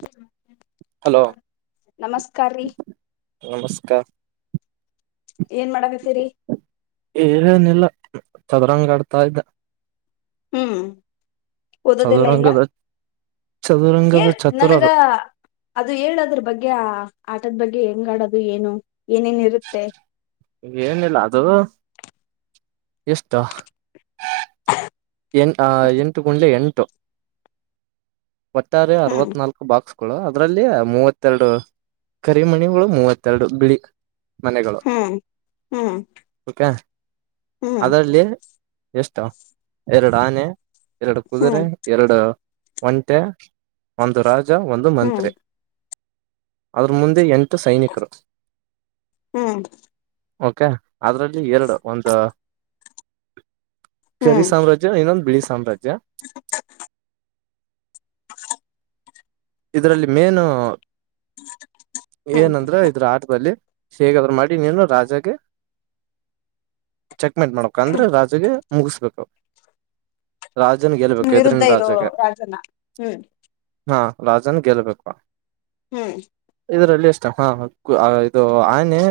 ಹ್ಮ. ಹಲೋ ನಮಸ್ಕಾರ ಏನ್ ಮಾಡಕತೀರಿ. ಏಏನಿಲ್ಲ ಚದರಂಗ ಆಡ್ತಾ ಇದ್ದ ಹ್ಮ್ ಓದೋದೆಲ್ಲ ಎಲ್ಲ. ಚದುರಂಗದ ಹ ಚದುರಂಗದ ನನಗ ಚತುರರು ಅದು ಹೇಳದ್ರ ಬಗ್ಗೆ ಆಟದ ಬಗ್ಗೆ. ಗೆ ಹೆಂಗ ಆಡೋದು ಏನು. ಏನೇನ್ ಇರುತ್ತೆ ಏನಿಲ್ಲ ಅದು ಎಷ್ಟ. ಎ ಎಂಟು ಗುಂಡೆ ಎಂಟು. ಒಟ್ಟಾರೆ ಹ್ಮ್ ಅರವತ್ನಾಲ್ಕು ಬಾಕ್ಸ್. ಳ ಅದ್ರಲ್ಲಿಯ ಮೂವತ್ತೆರಡು ಕರಿಮಣಿಗಳು ಮೂವತ್ತೆರಡು ಬಿಳಿ. ಮನೆಗಳು ಹ್ಮ್ ಹ್ಮ್ ಓಕೆ ಹ್ಮ್ ಅದರಲ್ಲಿ ಎಷ್ಟು ಎರಡು ಆನೆ ಎರಡು ಹ್ಮ್ ಕುದುರೆ ಎರಡು ಒಂಟೆ ಒಂದು ರಾಜ ಒಂದು ಹ್ಮ್ ಮಂತ್ರಿ ಅದರ ಮುಂದೆ ಎಂಟು ಸೈನಿಕರು ಹ್ಮ್ ಓಕೆ ಅದ್ರಲ್ಲಿ ಎರಡು ಒಂದು. ಹ್ಮ್ ಕೆರಿ ಸಾಮ್ರಾಜ್ಯ ಇನ್ನೊಂದು ಬಿಳಿ ಸಾಮ್ರಾಜ್ಯ. ಇದ್ರಲ್ಲಿ ಮೇನ್ ಹ್ಮ್ ಏನಂದ್ರೆ ಇದ್ರ ಆಟದಲ್ಲಿ. ಹೇಗಾದ್ರರು ಮಾಡಿ ನೀನು ರಾಜಾಗ ಚೆಕ್ಮೆಂಟ್ ಮಾಡಕ ಅಂದ್ರೆ ರಾಜಗೆ. ಮುಗಿಸ್ಬೇಕೂ ರಾಜನ ಗೆಲ್ಬೇಕು ವಿರುದ್ಧ ಹೆದುರಿನ ಇರೋ ರಾಜಾಗ. ರಾಜನ ಹ್ಮ್ ಹಾ ರಾಜನ್ ಗೆಲ್ಬೇಕು. ಹ್ಮ್ ಇದರಲ್ಲಿ ಎಷ್ಟ ಹಾ ಇದು ಆನೆ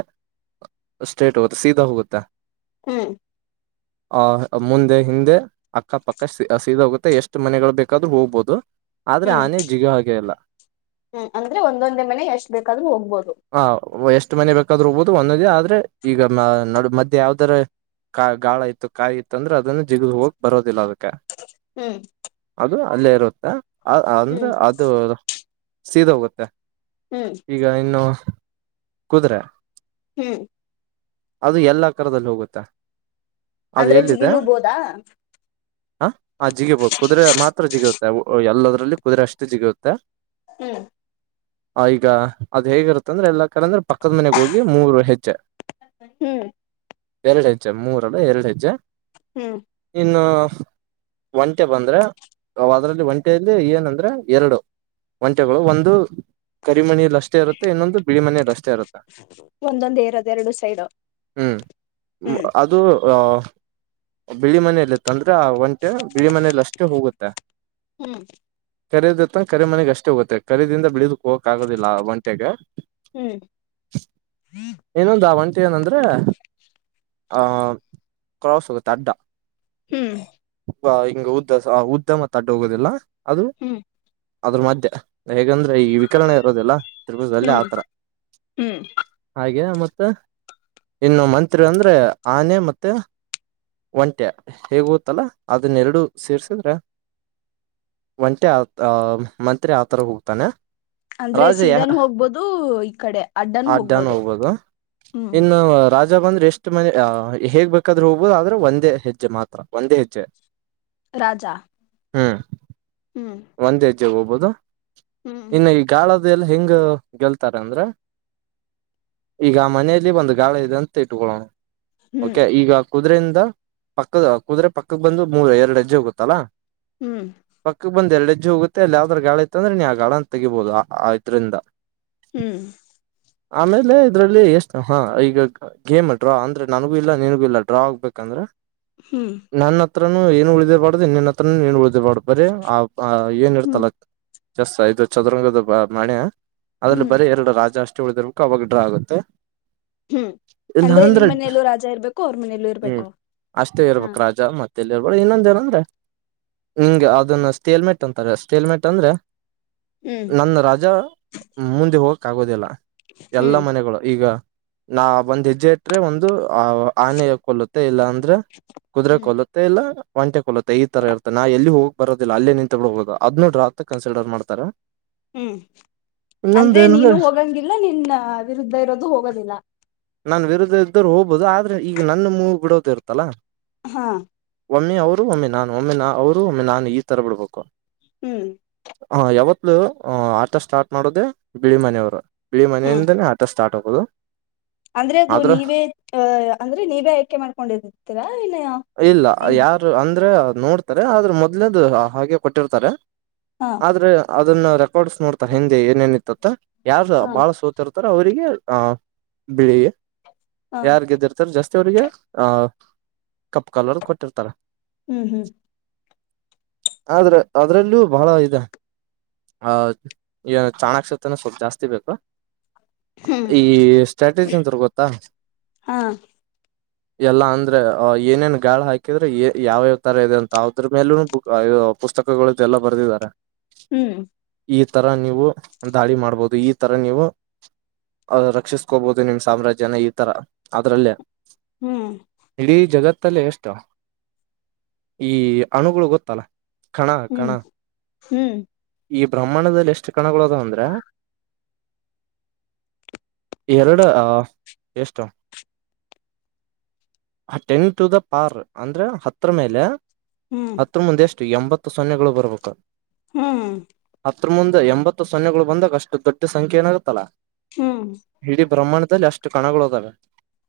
ಸ್ಟ್ರೇಟ್ ಹೋಗುತ್ತೆ ಸೀದಾ ಹೋಗುತ್ತೆ ಹ್ಮ್ ಆಹ ಮುಂದೆ ಹಿಂದೆ ಅಕ್ಕಪಕ್ಕ ಸೀದೋಗುತ್ತೆ ಎಷ್ಟು ಮನೆಗಳು ಬೇಕಾದ್ರೂ ಹೋಗ್ಬೋುದು ಆದ್ರೆ ಹ್ಮ್ ಆನೆೇ ಜಿಗಿ ಹಾಗೆ ಇಲ್ಲ ಹ್ಮ್ ಅಂದ್ರೆ ಒಂದೊಂದೇ ಮನೆ ಎಷ್ಟ ಬೇಕಾದ್ೂ ಹೋಗ್ಬೋದು ಆ ಎಷ್ಟು ಮನೆ ಬೇಕಾದ್ಹೋಗಬೋುದು ಒಂದದೇ ಆದ್ರೆ ಈಗ ನ ಮಧ್ಯೆ ಯಾವ್ದರ ಕಾ ಗಾಳ ಇತ್ತು ಕಾಯಿ ಇತ್ತು ಅಂದ್ರೆ ಅದನ್ನ ಜಿಗದ ಹೋಗಿ ಬರೋದಿಲ್ಲ ಅದಕ್ಕೆ ಹ್ಮ್ ಅಲ್ಲೇ ಇರುತ್ತೆ ಅಂದ್ರೆ ಹ್ಮ್ ಅದು ಸೀದ ಹೋಗುತ್ತೆ ಹ್ಮ್ ಈಗ ಇನ್ನು ಕುದು್ರೆ ಹ್ಮ್ ಅದು ಎಲ್ಲಾ ಕರದಲ್ಲಿ ಹೋಗುತ್ತೆ ಅದು ಅಂದ್ರೆ ಎಲ್ಲಿದೆ ಜಿಗಿಲುಬೋದಾ ಹ ಆ ಜಿಗಿಬಹುದು ಕುದುರೆ ಮಾತ್ರ ಜಿಗಿ ಎಲ್ಲದರಲ್ಲಿ ಕುದುರೆ ಅಷ್ಟೇ ಜಿಗಿಯುತ್ತೆ ಹ್ಮ್ ಈಗ ಅದ್ ಹೇಗಿರುತ್ತಂದ್ರೆ ಎಲ್ಲಾ ಕರಂದ್ರೆ ಪಕ್ಕದ ಮನೆಗೆ ಹೋಗಿ ಮೂರು ಹೆಜ್ಜೆ ಹ್ಮ್ ಎರಡು ಹೆಜ್ಜೆ ಮೂರಲ್ಲ ಎರಡು ಹೆಜ್ಜೆ ಹ್ಮ್ ಇನ್ನು ಒಂಟೆ ಬಂದ್ರೆ ಅದ್ರಲ್ಲಿ ಒಂಟೆೆಯಲ್ಲಿ ಏನಂದ್ರೆ ಎರಡು ಒಂಚೆಗಳು ಒಂದು ಕರಿಮನಲಿ ಅಷ್ಟೇ ಇರುತ್ತೆ ಇನ್ನೊಂದು ಬಿಳಿ ಮನಲಿ ಅಷ್ಟೇ ಒಂದೊಂದೇ ಇರೋದ ಎರಡು ಸೈಡ್ ಹ್ಮ್ ಹ್ಮ್ ಅದು ಆ ಬಿಳಿ ಮನೆಯಲ್ಲಿತ್ತ ಅಂದ್ರೆ ಆ ಒಂಟೆ ಬಿಳಿ ಮನೆಯಲ್ಲಿ ಅಷ್ಟೇ ಹೋಗುತ್ತೆ ಹ್ಮ್ ಕರೀದತ್ತ ಕರಿ ಮನೆಗ್ ಅಷ್ಟೇ ಹೋಗುತ್ತೆ ಕರೀದಿಂದ ಬಿಳಿದಕ್ ಹೋಗಕ್ ಆಗೋದಿಲ್ಲ ಒಂಟೆಗೆ ಹ್ಮ್ ಇಏನೊಂದ ಒಂಟ ಏನಂದ್ರೆ ಆಹ ಕ್ರಾಸ್ ಹೋಗುತ್ತೆ ಅಡ್ಡ ಹ್ಮ್ ಹಿಂಗ ಉದ್ದ ಉದ್ದ ಮತ್ತ ಅಡ್ಡು ಹೋಗೋದಿಲ್ಲ ಅದು ಹ್ಮ್ ಅದ್ರ ಮಧ್ಯೆ ಹೇಗಂದ್ರೆ ಈ ವಿಕರಣ ಇರೋದಿಲ್ಲಲ್ಲ ತ್ರಿಪರ್ಗದಲ್ಲಿ ಆ ಹ್ಮ್ ತರ ಹ್ಮ್ ಹಾಗೆ ಮತ್ತ ಇನ್ನು ಮಂತ್ರಿ ಅಂದ್ರೆ ಆನೆ ಮತ್ತೆ ಒಂಟೆ ಹೇಗ ಗೋತ್ತಲ್ಲಾ ಅದನ್ನೆರಡುಸೇರ್ಸಿದ್ರ ಒಂಟೆ ಆ ಮಂತ್ರಿ ಆತರ ಹೋಗ್ತಾನೆ ಅಂದ್ರೆ ಸೀದಾನ್ ಹೋಗ್ಬೋದು ಕಡೆ ಅಡ್ಡನು ಅಡ್್ಯಾನ್ ಹೋಗ್ಬೋದು ಹೋಗಬೋದು ಹ್ಮ್ ಇನ್ನು ರಾಜಾ ಬಂದ್ರೆ ಎಷ್ಟು ಮನೆ ಹೇಗ್ಬೇಕೇಕಾದ್ರೆ ಹೋಗ್ಬೋುದು ಆದ್ರೆ ಒಂದೇ ಹೆಜ್ಜೆ ಮಾತ್ರ ಒಂದೇ ಹೆಜ್ಜೆ ರಾಜಾ ಹ್ಮ್ಮ್ ಹ್ಮ್ ಜ ಹೋಗಬೋದು ಹ್ಮ್ ಇನ್ನು ಈ ಗಾಳದ ಎಲ್ಲ ಹೆಂಗ ಗೆಲ್ತಾರ ಅಂದ್ರ ಈಗ ಮನೆಯಲ್ಲಿ ಒಂದು ಗಾಳ ಇದೆ ಅಂತ ಇಟ್ಕೊಳ್ಳೋಣ ಹ್ಮ್ ಓಕೆ ಈಗ ಕುದುರೆಯಿಂದ ಪಕ್ಕದ ಕುದ್ರೆ ಪಕ್ಕದ ಬಂದು ಮೂರ್ ಎರಡು ಅಜ್ಜೆ ಹೋಗುತ್ತಲ್ಲಾ ಹ್ಮ್ ಬಂದ ಎರಡುಜ್ಜು ಹೋಗುತ್ತೆ ಅಲ್ಲಿ ಯಾವ್ದ್ರ ಗಾಳ ಇಐತ್ತ ಅಂದ್ರೆ ನೀ ಆ ಗಾ ಅಂತ ತೆಗಿಬಹದು ಆ ಇದ್ರಿಂದ ಹ್ಮ್ ಆಮೇಲೆ ಇದ್ರಲ್ಲಿ ಎಷ್ಟು ಹಾ ಈಗ ಗೇಮ್ ಡ್ರಾ ಅಂದ್ರೆ ನಾನಗು ಇಲ್ಲ ನೀನ್ಗು ಇಲ್ಲ ಡ್ರಾ ಆಗ್ಬೇಕಂದ್ರೆ ಹ್ಮ್ ನನ್ನ ಹತ್ರನು ಏನು ಉಳ್ದೇಬಾರ್ದು ಇನ್ನನ್ನ ಹತ್ರನು ನೀಏನು ಉಳ್ದೇಬಾರ್ದ ಬರೀ ಆ ಏನ್ ಹ್ಮ್ ಇರ್ತಲ್ಲ ಜಾಸ್ ಇದು ಚದುರಂಗದ ಬ ಮಣೆ ಅದ್ರಲ್ಲಿ ಹ್ಮ್ ಬರೀ ಎರಡು ರಾಜ ಅಷ್ಟೇ ಉಳಿದಿರ್ಬೇಕು ಅವಾಗ ಡ್ರಾ ಆಗುತ್ತೆ ಹ್ಮ್ ಅಂದ್ರೆ ನಿಮ್ ಮನೆಯಲ್ಲೂ ರಾಜಾ ಇರ್ಬೇಕು ಅವ್ರ ಮನೆಯಲ್ಲೂ ಹ್ಮ್ ಇರ್ಬೇಕು ಅಷ್ಟೇ ಹ ಇರ್ಬೇಕ ರಾಜ ಮತ್ೆ ರ್ಬೇಡ ಇನ್ನೊಂದ ಏನ ಅಂದ್ರೆ ನಿಿಂಗಗೆ ಅದನ್ನ ಸ್ಟೀಲ್ಮೆಟ್ ಅಂತಾರೆ ಸ್ಟೀಲ್ಮೆಟ್ ಅಂದ್ರೆ ಹ್ಮ್ ನನ್ನ ರಾಜ ಮುಂದೆ ಹೋಗಕ್ ಆಗೋದಿಲ್ಲ ಎಲ್ಲ ಹ್ಮ್ ಮನೆಗಳು ಈಗ ನಾ ಒಂದ್ ಹೆಜ್ಜೆಟ್ರೆ ಒಂದು ಆನೆ ಕೊೊಳ್ಳುತ್ತೆ ಇಲ್ಲ ಅಂದ್ರೆ ಕುದುರೆ ಹ್ಮ್ ಕೊಲತ್ತೆ ಇಲ್ಲ ಒಂಟೆ ಕೊಲತ್ತೆ ಈ ತರ ಇರ್ತ್ತೆ ನಾ ಎಲ್ಲಿ ಹೋಗಿ ಬರೋದ ಲ್ಲ ಅಲ್ಲೇ ನಿನ್ ತೊಗಿ ಹೋಗೋುದು ಅದ್ಡ್ರ ಆತ್ ಕನ್ಸಿರ್ ಮಾಡ್ತಾರೆ ಹ್ಮ್ ಅಂದ್ರೆ ನೀನು ಹೋಗಂಗಿಲ್ಲ ನಿನ್ ವಿರುದ್ಧ ಇರೋದು ಹೋಗೋದಿಲ್ಲ ನಾನ್ ವಿರುದ ಇದ್ದ್ರು ಹೋಗ್ಹುದು ಆದ್ರೆ ಈಗ ನನ್ನ ಮೂಗ ಬಿಡೋದ ಇರ್ತ್ತಲ್ಲಾ ಹಾ ಒಮ್ಮೆ ಅವರು ಒಮ್ಮೆ ನಾನು ಒಮ್ಮೆ ನಾ ಅವರು ಒಮ್ಮೆ ನಾನು ಈ ತರ ಬಿಡ್ಬೇಕು ಹ್ಮ್ ಹ ಯಾವತ್ತು ಮಕ್ಕಳ ಆಟ ಸ್ಟಾರ್ಟ್ ಮಾಡೋದೆೇ ಬಿಳಿ ಮನೆಯವ್ರು ಬಿಳಿ ಹ್ಮ್ ಮನೆಯಿಂದಾನೇ ಆಟ ಸ್ಟಾರ್ಟ್ ಹೋಗೋದು ಅಂದ್ರೆ ಅದು ನೀವೇ ಅ ಅಂದ್ರೆ ನೀವೇ ಆಯ್ಕೆ ಮಾಡ್ಕೊಂಡತೀರಾ ವಿನಯ ಇಲ್ಲ ಯಾರು ಅಂದ್ರೆ ನೋಡ್ತಾರೆ ಆದ್ರೆ ಮೊದ್ಲೇದು ಹಾಗೆ ಕೊಟ್ಟಿರ್ತಾರೆ ಹಾ ಆದ್ರೆ ಅದನ್ನ ರೆಕಾರ್ಡ್ಸ್ ನೋಡ್ತಾರೆ ಹಿಂದೆ ಏನೇನಿತ್ತತ್ತ ಯಾರು ಹ ಬಾಳ ಸೋತಿರತ್ತ ಅವ್ರರಿಗೆ ಆ ಬಿಳಿಿಗೆ ಹ ಯಾರ್ ದಿರ್ತಾರ ಜಾಸ್ತಿ ವ್ರಿಗೆ ಆಹ ಕಪ್ ಕಾಲರ್ ಕೊಟ್ಟಿರ್ತಾರ ಹ್ಮ್ ಹ್ಮ್ ಆದ್ರ ಅದರಲ್ಲೂ ಬಹಳ ಇದೆ ಹ ಇವನು ಚಾಣಾಕಸತನ ಸ್ವಲ್ಪ ಜಾಸ್ತಿ ಬೇಕಾ ಹ್ಮ್ ಈ ಸ್ಟ್ರಾಟಜಿ ಎಂತ ತರ್ಗೊತ್ತಾ ಹಾ ಎಲ್ಲಾ ಅಂದ್ರೆ ಏನೇನ್ ಗಾಳ ಹಾಕಿದ್ರೆ ಯಾವ್ಯಾವ ತರ ಇದೆ ಅಂತಾವ್ರ ಮೇಲೂನು ಬ ದು ಪುಸ್ತಕಗಳ್ದೆಲ್ಲ ಬರೆದಿದ್ದಾರೆ ಹ್ಮ್ ಈ ತರ ನೀವು ದಾಳಿ ಮಾಡ್ಬಹದು ಈ ತರ ನೀವು ರಕ್ಷಿಸ್ಕೋಬೋದು ನಿಮ್ ಸಾಮ್ರಾಜ್ಯನ ಈ ತರ ಅದ್ರಲ್ಲೇ ಹ್ಮ್ ಇಡೀ ಜಗತ್ತಲ್ಲೇ ಎಷ್ಟು ಈ ಅಣುಗಳು ಗೊತ್ತ ತಲ ಹ್ಮ್ ಹ್ಮ್ ಈ ಬ್ರಹ್ಮಣದಲ್ಲಿ ಎಷ್ಟು ಕಣಗಳುದು ಅಂದ್ರೆ ಎರಡು ಅ ಎಷ್ಟು ಟೆನ್ ಟು ದ ಪಾರ್ ಅಂದ್ರೆ ಹತ್ರರ ಮೇಲೆ ಹ್ಮ್ ಹತ್ತ ಮುಂದೆ ಎಷ್ಟು ಎಂಬತ್ತು ಸೊನ್ನೆಗಳು ಬರ್ಬೇಕ ಹ್ಮ್ ಅ ಮುಂದೆ ಎಂಬತ್ತು ಸೊನ್ನೆಗಳು ಬಂದಾಗ ಅಷ್ಟು ದೊಡ್ಡ ಸಂಖ್ಯೆ ಏನಾಗಗತ್ತಲ್ಲಾ ಹ್ಮ್ ಇಡೀ ಬ್ರಹ್ಮಾಂಡದಲ್ಲಿ ಅಷ್ಟು ಕಣಗಳುದಾವೆ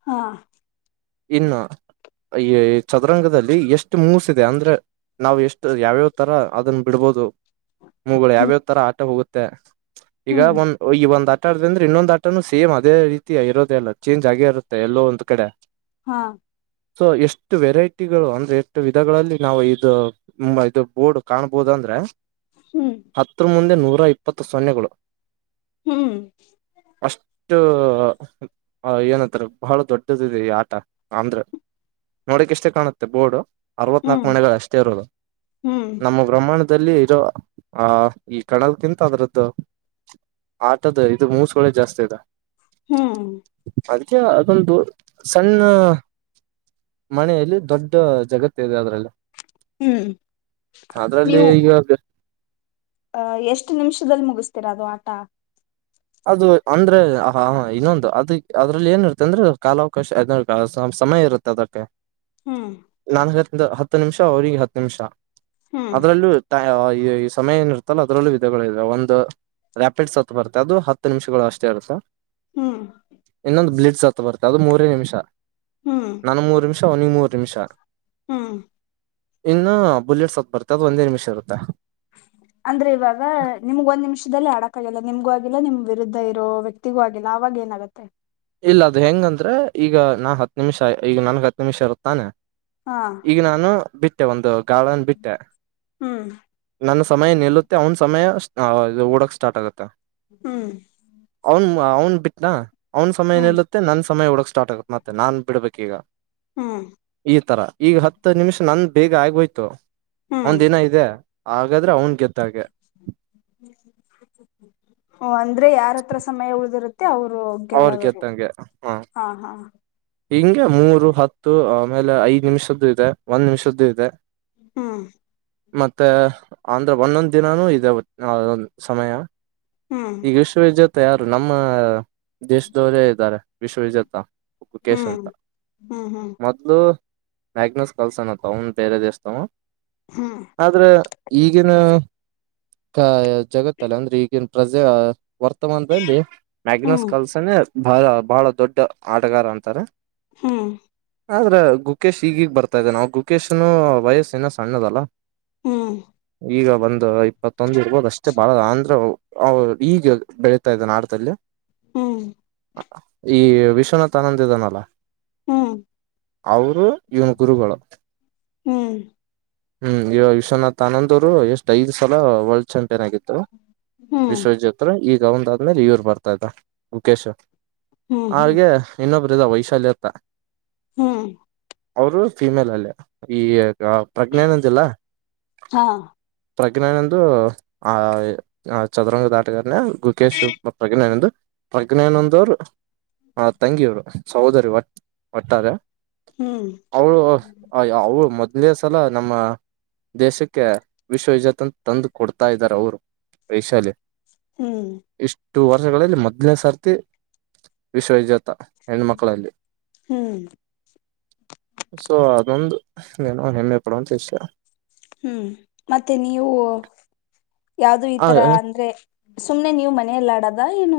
ಹಾ ಇನ್ನ ಈ ಚದರಂಗದಲ್ಲಿ ಎಷ್ಟು ಮೂಸ ಇದೆ ಅಂದ್ರೆ ನಾ್ ಎಷ್ಟು ಯಾವ್ಯಾವ್ ತರ ಅದನ್ನ ಬಿಡ್ಬೋದು ಮೂಗಗಳು ಹ್ಮ್ ಯಾವ್ಯಾವ್ ತರ ಆಟ ಹೋಗುತ್ತೆ ಈಗ ಹ್ಮ್ ಒಂದ ಈ ಒಂದ ಆಟ ಆ ಅಂದ್ರೆ ಇನ್ನೊಂದ ಆಟನು ಸೇಮ್ ಅದೇ ರೀತಿ ಇೋದೆಲ್ಲ ಚೇಜ್ ಆಗೇ ಇರುತ್ತೆ ಎಲ್ಲೋ ಒಂದ್ ಕಡೆ ಹಾ ಸೊ ಎಷ್ಟು ವೆರೈಟಿಗಳು ಅಂದ್ರೆ ಎಷ್ಟು ವಿಧಗಳಲ್ಲಿ ನಾವು ಇ ಇ ಬೋರ್ಡ್ ಕಾಣಬಹುದು ಅಂದ್ರೆ ಹ್ಮ್ ಹತ್ರರ ಮುಂದೆ ನೂರ ಇಪ್ಪತ್ತು ಸೊನ್ನೆಗಳು ಹ್ಮ್ ಅಷ್ಟು ಏನಂತಾರ ಬಹಳ ದೊಡ್ಡದ ಇದೆ ಈ ಆಟ ಅಮಂದ್ರ ನೋಡಕ್ ಇಷ್ಟೇ ಕಾಣುತ್ತೆ ಬೋರ್ಡ್ ಅರವತ್ ನಾಕು ಹ್ಮ್ ಮನೆಗಳು ಅಷ್ಟೇ ಇರೋದು ಹ್ಮ್ ನಮ್ಮ ಗ್ರ ಪ್ರಮಾಣದಲ್ಲಿ ಇರೋ ಆ ಈ ಕಣದಕ್ಕಿಂತ ಅದ್ರದ್ದು ಆತದ ಇದು ಮೂಸ್ಗಳಳೆ ಜಾಸ್ತಿ ಅದ ಹ್ಮ್ ಅ ಅದೊಂದು ಸಣ್ಣ ಮನೆಯಲ್ಲಿ ದೊಡ್ಡ ಜಗತ್ತ ಇದೆ ಅದ್ರಲ್ಲ ಹ್ಮ್ ಅದ್ರಲ್ಲಿ ಈಗ ಅಹ ಎಷ್ಟು ನಿಮಿಷದಲ್ಲಿ ಮುಗಿಸ್ತೀರಾ ಅದು ಆಟ ಅದು ಅಂದ್ರೆ ಹ ಇನ್ನೊಂದು ಅದ ಅದ್ರಲ್ಲಿ ಏನಿ ಇರ್ತ್ತ ಅಂದ್ರೆ ಕಾಲಾವಕಾಶ ಸಮಯ ಇರುತ್ತೆ ಅದಕ್ಕೆ ಹ್ಮ್ ನಾನ್ ಹೇಳ್ತಿದ್ದ ಹತ್ತು ನಿಮಿಷ ಅವರಿಗೆ ಹತ್ತು ನಿಮಿಷ ಹ್ಮ್ ಅದ್ರಲ್ಲೂ ಈ ಸಮಯ ಏನಿರ್ತ್ತಲ್ಲ ಅದ್ರಲ್ಲೂ ವಿಧಗಳುೆ ಒಂದು ರ್ಯಾಪಿಡ್ ಸತ್ತು ಬರ್ೆ ಅದು ಹತ್ತು ನಿಮಿಷಗಳು ಅಷ್ಟೇ ಅರ್ಸ ಹ್ಮ್ ೊಂದು ಬ್ಲಿಡ್ ಸತ್ತ ಬರ್ತ್ತೆ ಅದು ಮೂರೇ ನಿಮಿಷ ಹ್ಮ್ ನನ್ ಮೂರು ನಿಮಿಷ ಅವನಿಿಗೆ ಮೂರ್ ನಿಮಿಷ ಹ್ಮ್ ಇನ್ನು ಬುಲೆಟ್ಸ್ತ್ ಬರ್ತ್ತೆ ಅದ ಒಂದೇ ನಿಮಿಷ ಇರುತ್ತೆ ಅಂದ್ರೆ ಇವಾಗ ನಿಮ್ಗ ಒಂದ್ ನಿಮಿಷದಲ್ಲಿ ಅಡಕ್ ಕೈಯ ಎಲ್ಲ ನಿಮ್ಗೂ ಆಗಿಲ್ಲ ನಿಮ್ ವಿರುದ್ಧ ಇರೋ ವ್ಯಕ್ತಿಗೂ ಆಗಿಲ್ಲ ಆವಾಗ ಏನಾಗತ್ತೆ ಇಲ್ಲ ಅದು ಹೆಂಗಂದ್ರೆ ಈಗ ನಾ ಹತ್ ನಿಮಿಷ ಈಗ ನನ್ಗ್ ಹತ್ ನಿಮಿಷ ಇರುತ್ತಾನೆ ಹಾ ಈಗ ನಾನು ಬಿಟ್ಟೆ ಒಂದು ಗಾರ್ಳನ್ ಬಿಟ್ಟೆ ಹ್ಮ್ ನಾನ ಸಮಯ ನಿಲ್ಲುತ್ತೆ ಅವ್ನ್ ಸಮಯ ಓಡಕ್ ಸ್ಟಾರ್ಟ್ ಆಗುತ್ತೆ ಹ್ಮ್ ಅವನ್ ಅವ್ನ್ ಬಿಟ್ಟನಾ ಅವ್ನ ಸಮಯ ಹ್ಮ್ ನಿಲ್ಲತ್ತೆ ನನ್ ಸಮಯ ಒಡಕ್ ಸ್ಟಾರ್ಟ್ ಆಗತ್ ಮತ್ತೆ ನಾನ್ ಬಿಡ್ಬೇಕಕ್ ಈಗ ಹ್ಮ್ ಈ ತರ ಈಗ ಹತ್ತು ನಿಮಿಷ ನಂದ ಬೇಗ ಆಗ್ ಹೋಯ್ತು ಹ್ಮ್ ಅವನ್ ದಿನ ಇದೆ ಹಾಗಾದ್ರೆ ಅವನ್ ಗೆ್ದಾಗೆ ಓ ಅಂದ್ರೆ ಯಾರ ಹತ್ರ ಸಮಯ ಉಳಿದಿರುತ್ತೆ ಅವರು ಲ್ಲ ಅವ್ರ ಗೆದ್ದಂಗೆ ಹ ಹಾ ಹಾ ಹಿಂಗೆ ಮೂರು ಹತ್ತು ಆಮೇಲೆ ಐದ್ ನಿಮಿಷದ್ದು ಇದೆ ಒಂದ್ ನಿಮಿಷದ್ದು ಇದೆ ಹ್ಮ್ ಮತ್ತೆ ಅಂದ್ರೆ ಒಂದೊಂದ್ ದಿನಾನೂ ಇದೆ ಅೊಂದ ಸಮಯ ಹ್ಮ್ ಈಗಷ್ಟ ಮ ಯಾರು ನಮ್ಮ ದೇಶದವರೇ ಇದ್ದಾರೆ ವಿಶ್ವವಿಜೇತ ಉಪ್ಪು ಕೇಶ ಹ್ಮ್ ಅಂತ ಹ್ಮ್ ಹ್ಮ್ ಮೊದ್ಲು ಮ್ಯಾಗ್ನೋಸ್ ಕಲ್ಸ ಅನತ್ತ ಅವನ್ ಬೇರೆ ದಸ್ ತಾವ ಆದ್ರೆ ಈಗಿನ ಹ ಜಗತ್ತಲ್ಲ ಅಂದ್ರೆ ಈಗಿನ ಪ್ರಜೆ ವರ್ತಮಾನದಲ್ಲಿ ಮ್ಯಾಗನಸ್ ಹ್ಮ್ ಕಲ್ಸನೇ ಬಹ ಬಹಳ ದೊಡ್ಡ ಆಟಗಾರ ಅಂತಾರೆ. ಹ್ಮ್. ಆದ್ರೆ ಗುಕೇಶ್ ಈಗಿಗ್ ಬರ್ತಾನೇ ನಾವು ಗುಕೇಶ್ ನು ವಯಸ್ಸ ಏನ ಸಣ್ಣದಲ್ಲ. ಹ್ಮ್ ಈಗ ಬಂದ ಇಪ್ಪತ್ತೊಂದು ಇರ್ಬೋದು ಅಷ್ಟೇ ಬಾಳ ಅಂದ್ರೆ ಅವ ಈಗ ಬೆಳೀತಾ ಇದೆ ನಾಟದಲ್ಲಿ ಹ್ಮ್ ಈ ವಿಶ್ವನಾಥ್ ಆನಂದ ಇದಾನಲ್ಲ ಹ್ಮ್ ಅವರು ಇವನ ಗುರುಗಳು ಹ್ಮ್ ಹ್ಮ್ ಈಗ ವಿಶ್ವನಾಥ್ ಆನಂದ್ ಅವರು ಎಷ್ಟ್ ಐ್ ಸಲ ವರ್ಲ್ಡ್ ಚಾಂಪಿಯನ್ ಆಗರು ಹ್ಮ್ ವಿಶ್ವಜ್ತ್ರ ಈಗ ಒಂದ ಆದ್ಮೇಲೆ ಇವ್ರ ಬರ್ತಾ ಇದ್ದ ಮುಕೇಶ ಹ್ಮ್ ಹ್ಮ್ ಹಾಗೆ ಇನ್ನೊಬರು ಇದರ ವೈಶಲ್ಯ ಅಂತ. ಹ್ಮ್. ಅವರು ಫಿಮೇಲ್ ಅಲ್ಲಿ ಈ ಪ್ರಜ್ಞೆನ ಇಲ್ಲ. ಹಾ ಪ್ರಜ್ಞನಂದು ಆ ಚದರಂಗ ಆಟಗಾರ ಗಕೇಶ್ ಪ್ರಜ್ಞೆನಂದು. ಪ್ರಜ್ಞನೊಂದವರು ಆ ತಂಗಿಯವ್ರು ಸಹೋದರಿ ಒಟ್ಟಾರೆ. ಹ್ಮ್ ಅವಳು ಅ ಅವಳು ಮೊದ್ಲೇ ಸಲ ನಮ್ಮ. ದೇಶಕ್ಕೆ ವಿಶ್ವವಿಜತ್ ಅಂತ ತಂದು ಕೊಡ್ತಾ ಇದ್ದಾರೆ ಅವರು ವೈಶಾಲಿ. ಹ್ಮ್. ಈ ವರ್ಷಗಳಲ್ಲಿ ಮೊದ್ನೇ ಸರ್ತಿ ವಿಶ್ವವಿಜಾತಾ. ಹೆಣ್ಣ ಮಕ್ಕಳಲ್ಲಿ ಹ್ಮ್ ಸೊ ಅದೊಂದು. ಹೇ ಏನು ಬಿಡು ಶಿಸ್ಯಾ. ಹ್ಮ್ ಮತ್ತೆ ನೀವು. ಯಾವ್ದು ಈ ತರ ಅಂದ್ರೆ ಸುಮ್ನೆ ನೀವು ಮನೆಲಿ ಆಡದ ಏನು.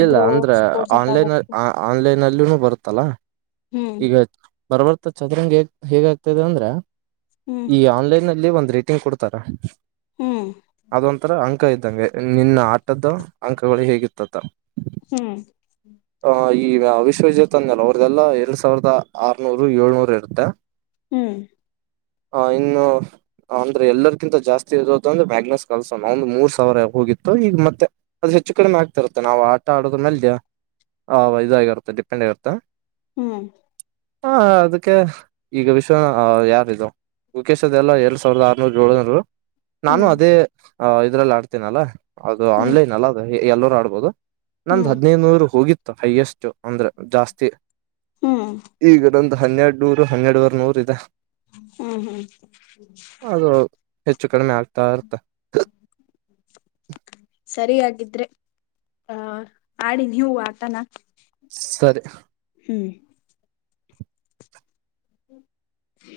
ಇಲ್ಲ ಅಂದ್ರೆ ಸ್ಪೋರ್ಟ್ಸ್ ಇದ್ದಾಗ ಆನ್ಲೈನ್ ಹೋಗ್ತ ಆನ್ಲೈನ್ಲ್ಲಿ. ಎಲ್ಲ ಬರುತ್ತಲ್ಲ ಹ್ಮ್ ಈಗ ಬರಬರುತ ಚದರಂಗಗ್ ಹೇಗ ಆಗ್ತದೆ ಅಂದ್ರೆ. ಹ್ಮ್ ಈ ಆನ್ಲೈನ್ ಅಲ್ಲಿ ಒಂದ್ ರೇಟಿಂಗ್ ಕೊಡ್ತಾರ. ಹ್ಮ್. ಒಂತರ ಅಂಕ ಇದ್ದಂಗೆ ನಿನ್ನ ಆಟದ್ದ ಅಂಕಗಳು ಹೇಗಿರತವ. ಹ್ಮ್. ಆಹ ಈ ವಿಶ್ವವಿಜಾತ ಅಂದಲ್ಲ ಅವ್ರದೆಲ್ಲ ಎರಡ್ ಸಾವಿರದ ಆರ್ನೂರು ಏಳ್ನೂರು ಇರುತ್ತೆ. ಹ್ಮ್. ಹ್ಮ್ಮ್ ಇನ್ನು ಅಂದ್ರೆ ಎಲ್ಲಾರ ಕ್ಕಿಂತ ಜಾಸ್ತಿ ಇರೋದು ಅಂದ್ರೆ ಮ್ಯಾಗ್ನಸ್ ಕಲ್ಸ ನಾವ ಒಂದು ಮೂರ್ ಸಾವಿರ. ಮುಗಿತ್ತು ಈಗ ಮತ್ತೆ ಅದು ಹೆಚ್ಚು ಕಡಿಮೆ ಆಗ್ತಿರುತ್ತೆ ನಾವು ಆ. ಆಡದ ಮೇಲೆ ಆ ಇದಾಗಿರುತ್ತೆ ಡಿಪೆಂಡ್ ಆಗಿರುತ್ತ. ಹ್ಮ್. ಹ್ಮ್ಮ್ ಅದಕ್ಕೆ ಈಗ ವಿಶ್ವನಾ ಯಾರು. ಉಖೇಶ್ ಅದೆ ಎಲ್ಲ ಎರಡ್ ಸಾವಿರದ ಆರು ನೂರ ಏಳ ನೂರ. ನಾನು ಹ್ಮ್ ಅದೇ ಇದ್ರಲ್ಲಿ ಆಡ್ತೇನಲ್ಲ ಅದು ಹ್ಮ್ ಹ್ಮ್ ಆನ್ಲೈನ್ ಅಲ್ಲ ಎಲ್ಲರೂ ಆಡ್ಬೋದು. ನಂದ ಹ್ಮ್ ಹದಿನೈದುನೂರು ಹೋಗಿತ್ತು ಹೈಯೆಸ್ಟ್ ಅಂದ್ರೆ ಜಾಸ್ತಿ ಈಗ. ಹನ್ನೆರಡ ನೂರು ಹನ್ನೆರಡವರೆ ನೂರ ಇದೆ. ಹ್ಮ್ ಹ್ಮ್. ಅದು ಹೆಚ್ಚು ಕಡಿಮೆ ಆಗ್ತ ಇರ್ತಾ. ಹ್ಮ್. ಸರಿಯಾಗಿದ್ರೆ ಆಹ ಆಡಿ ನೀವು ಆತನ. ಸರಿ.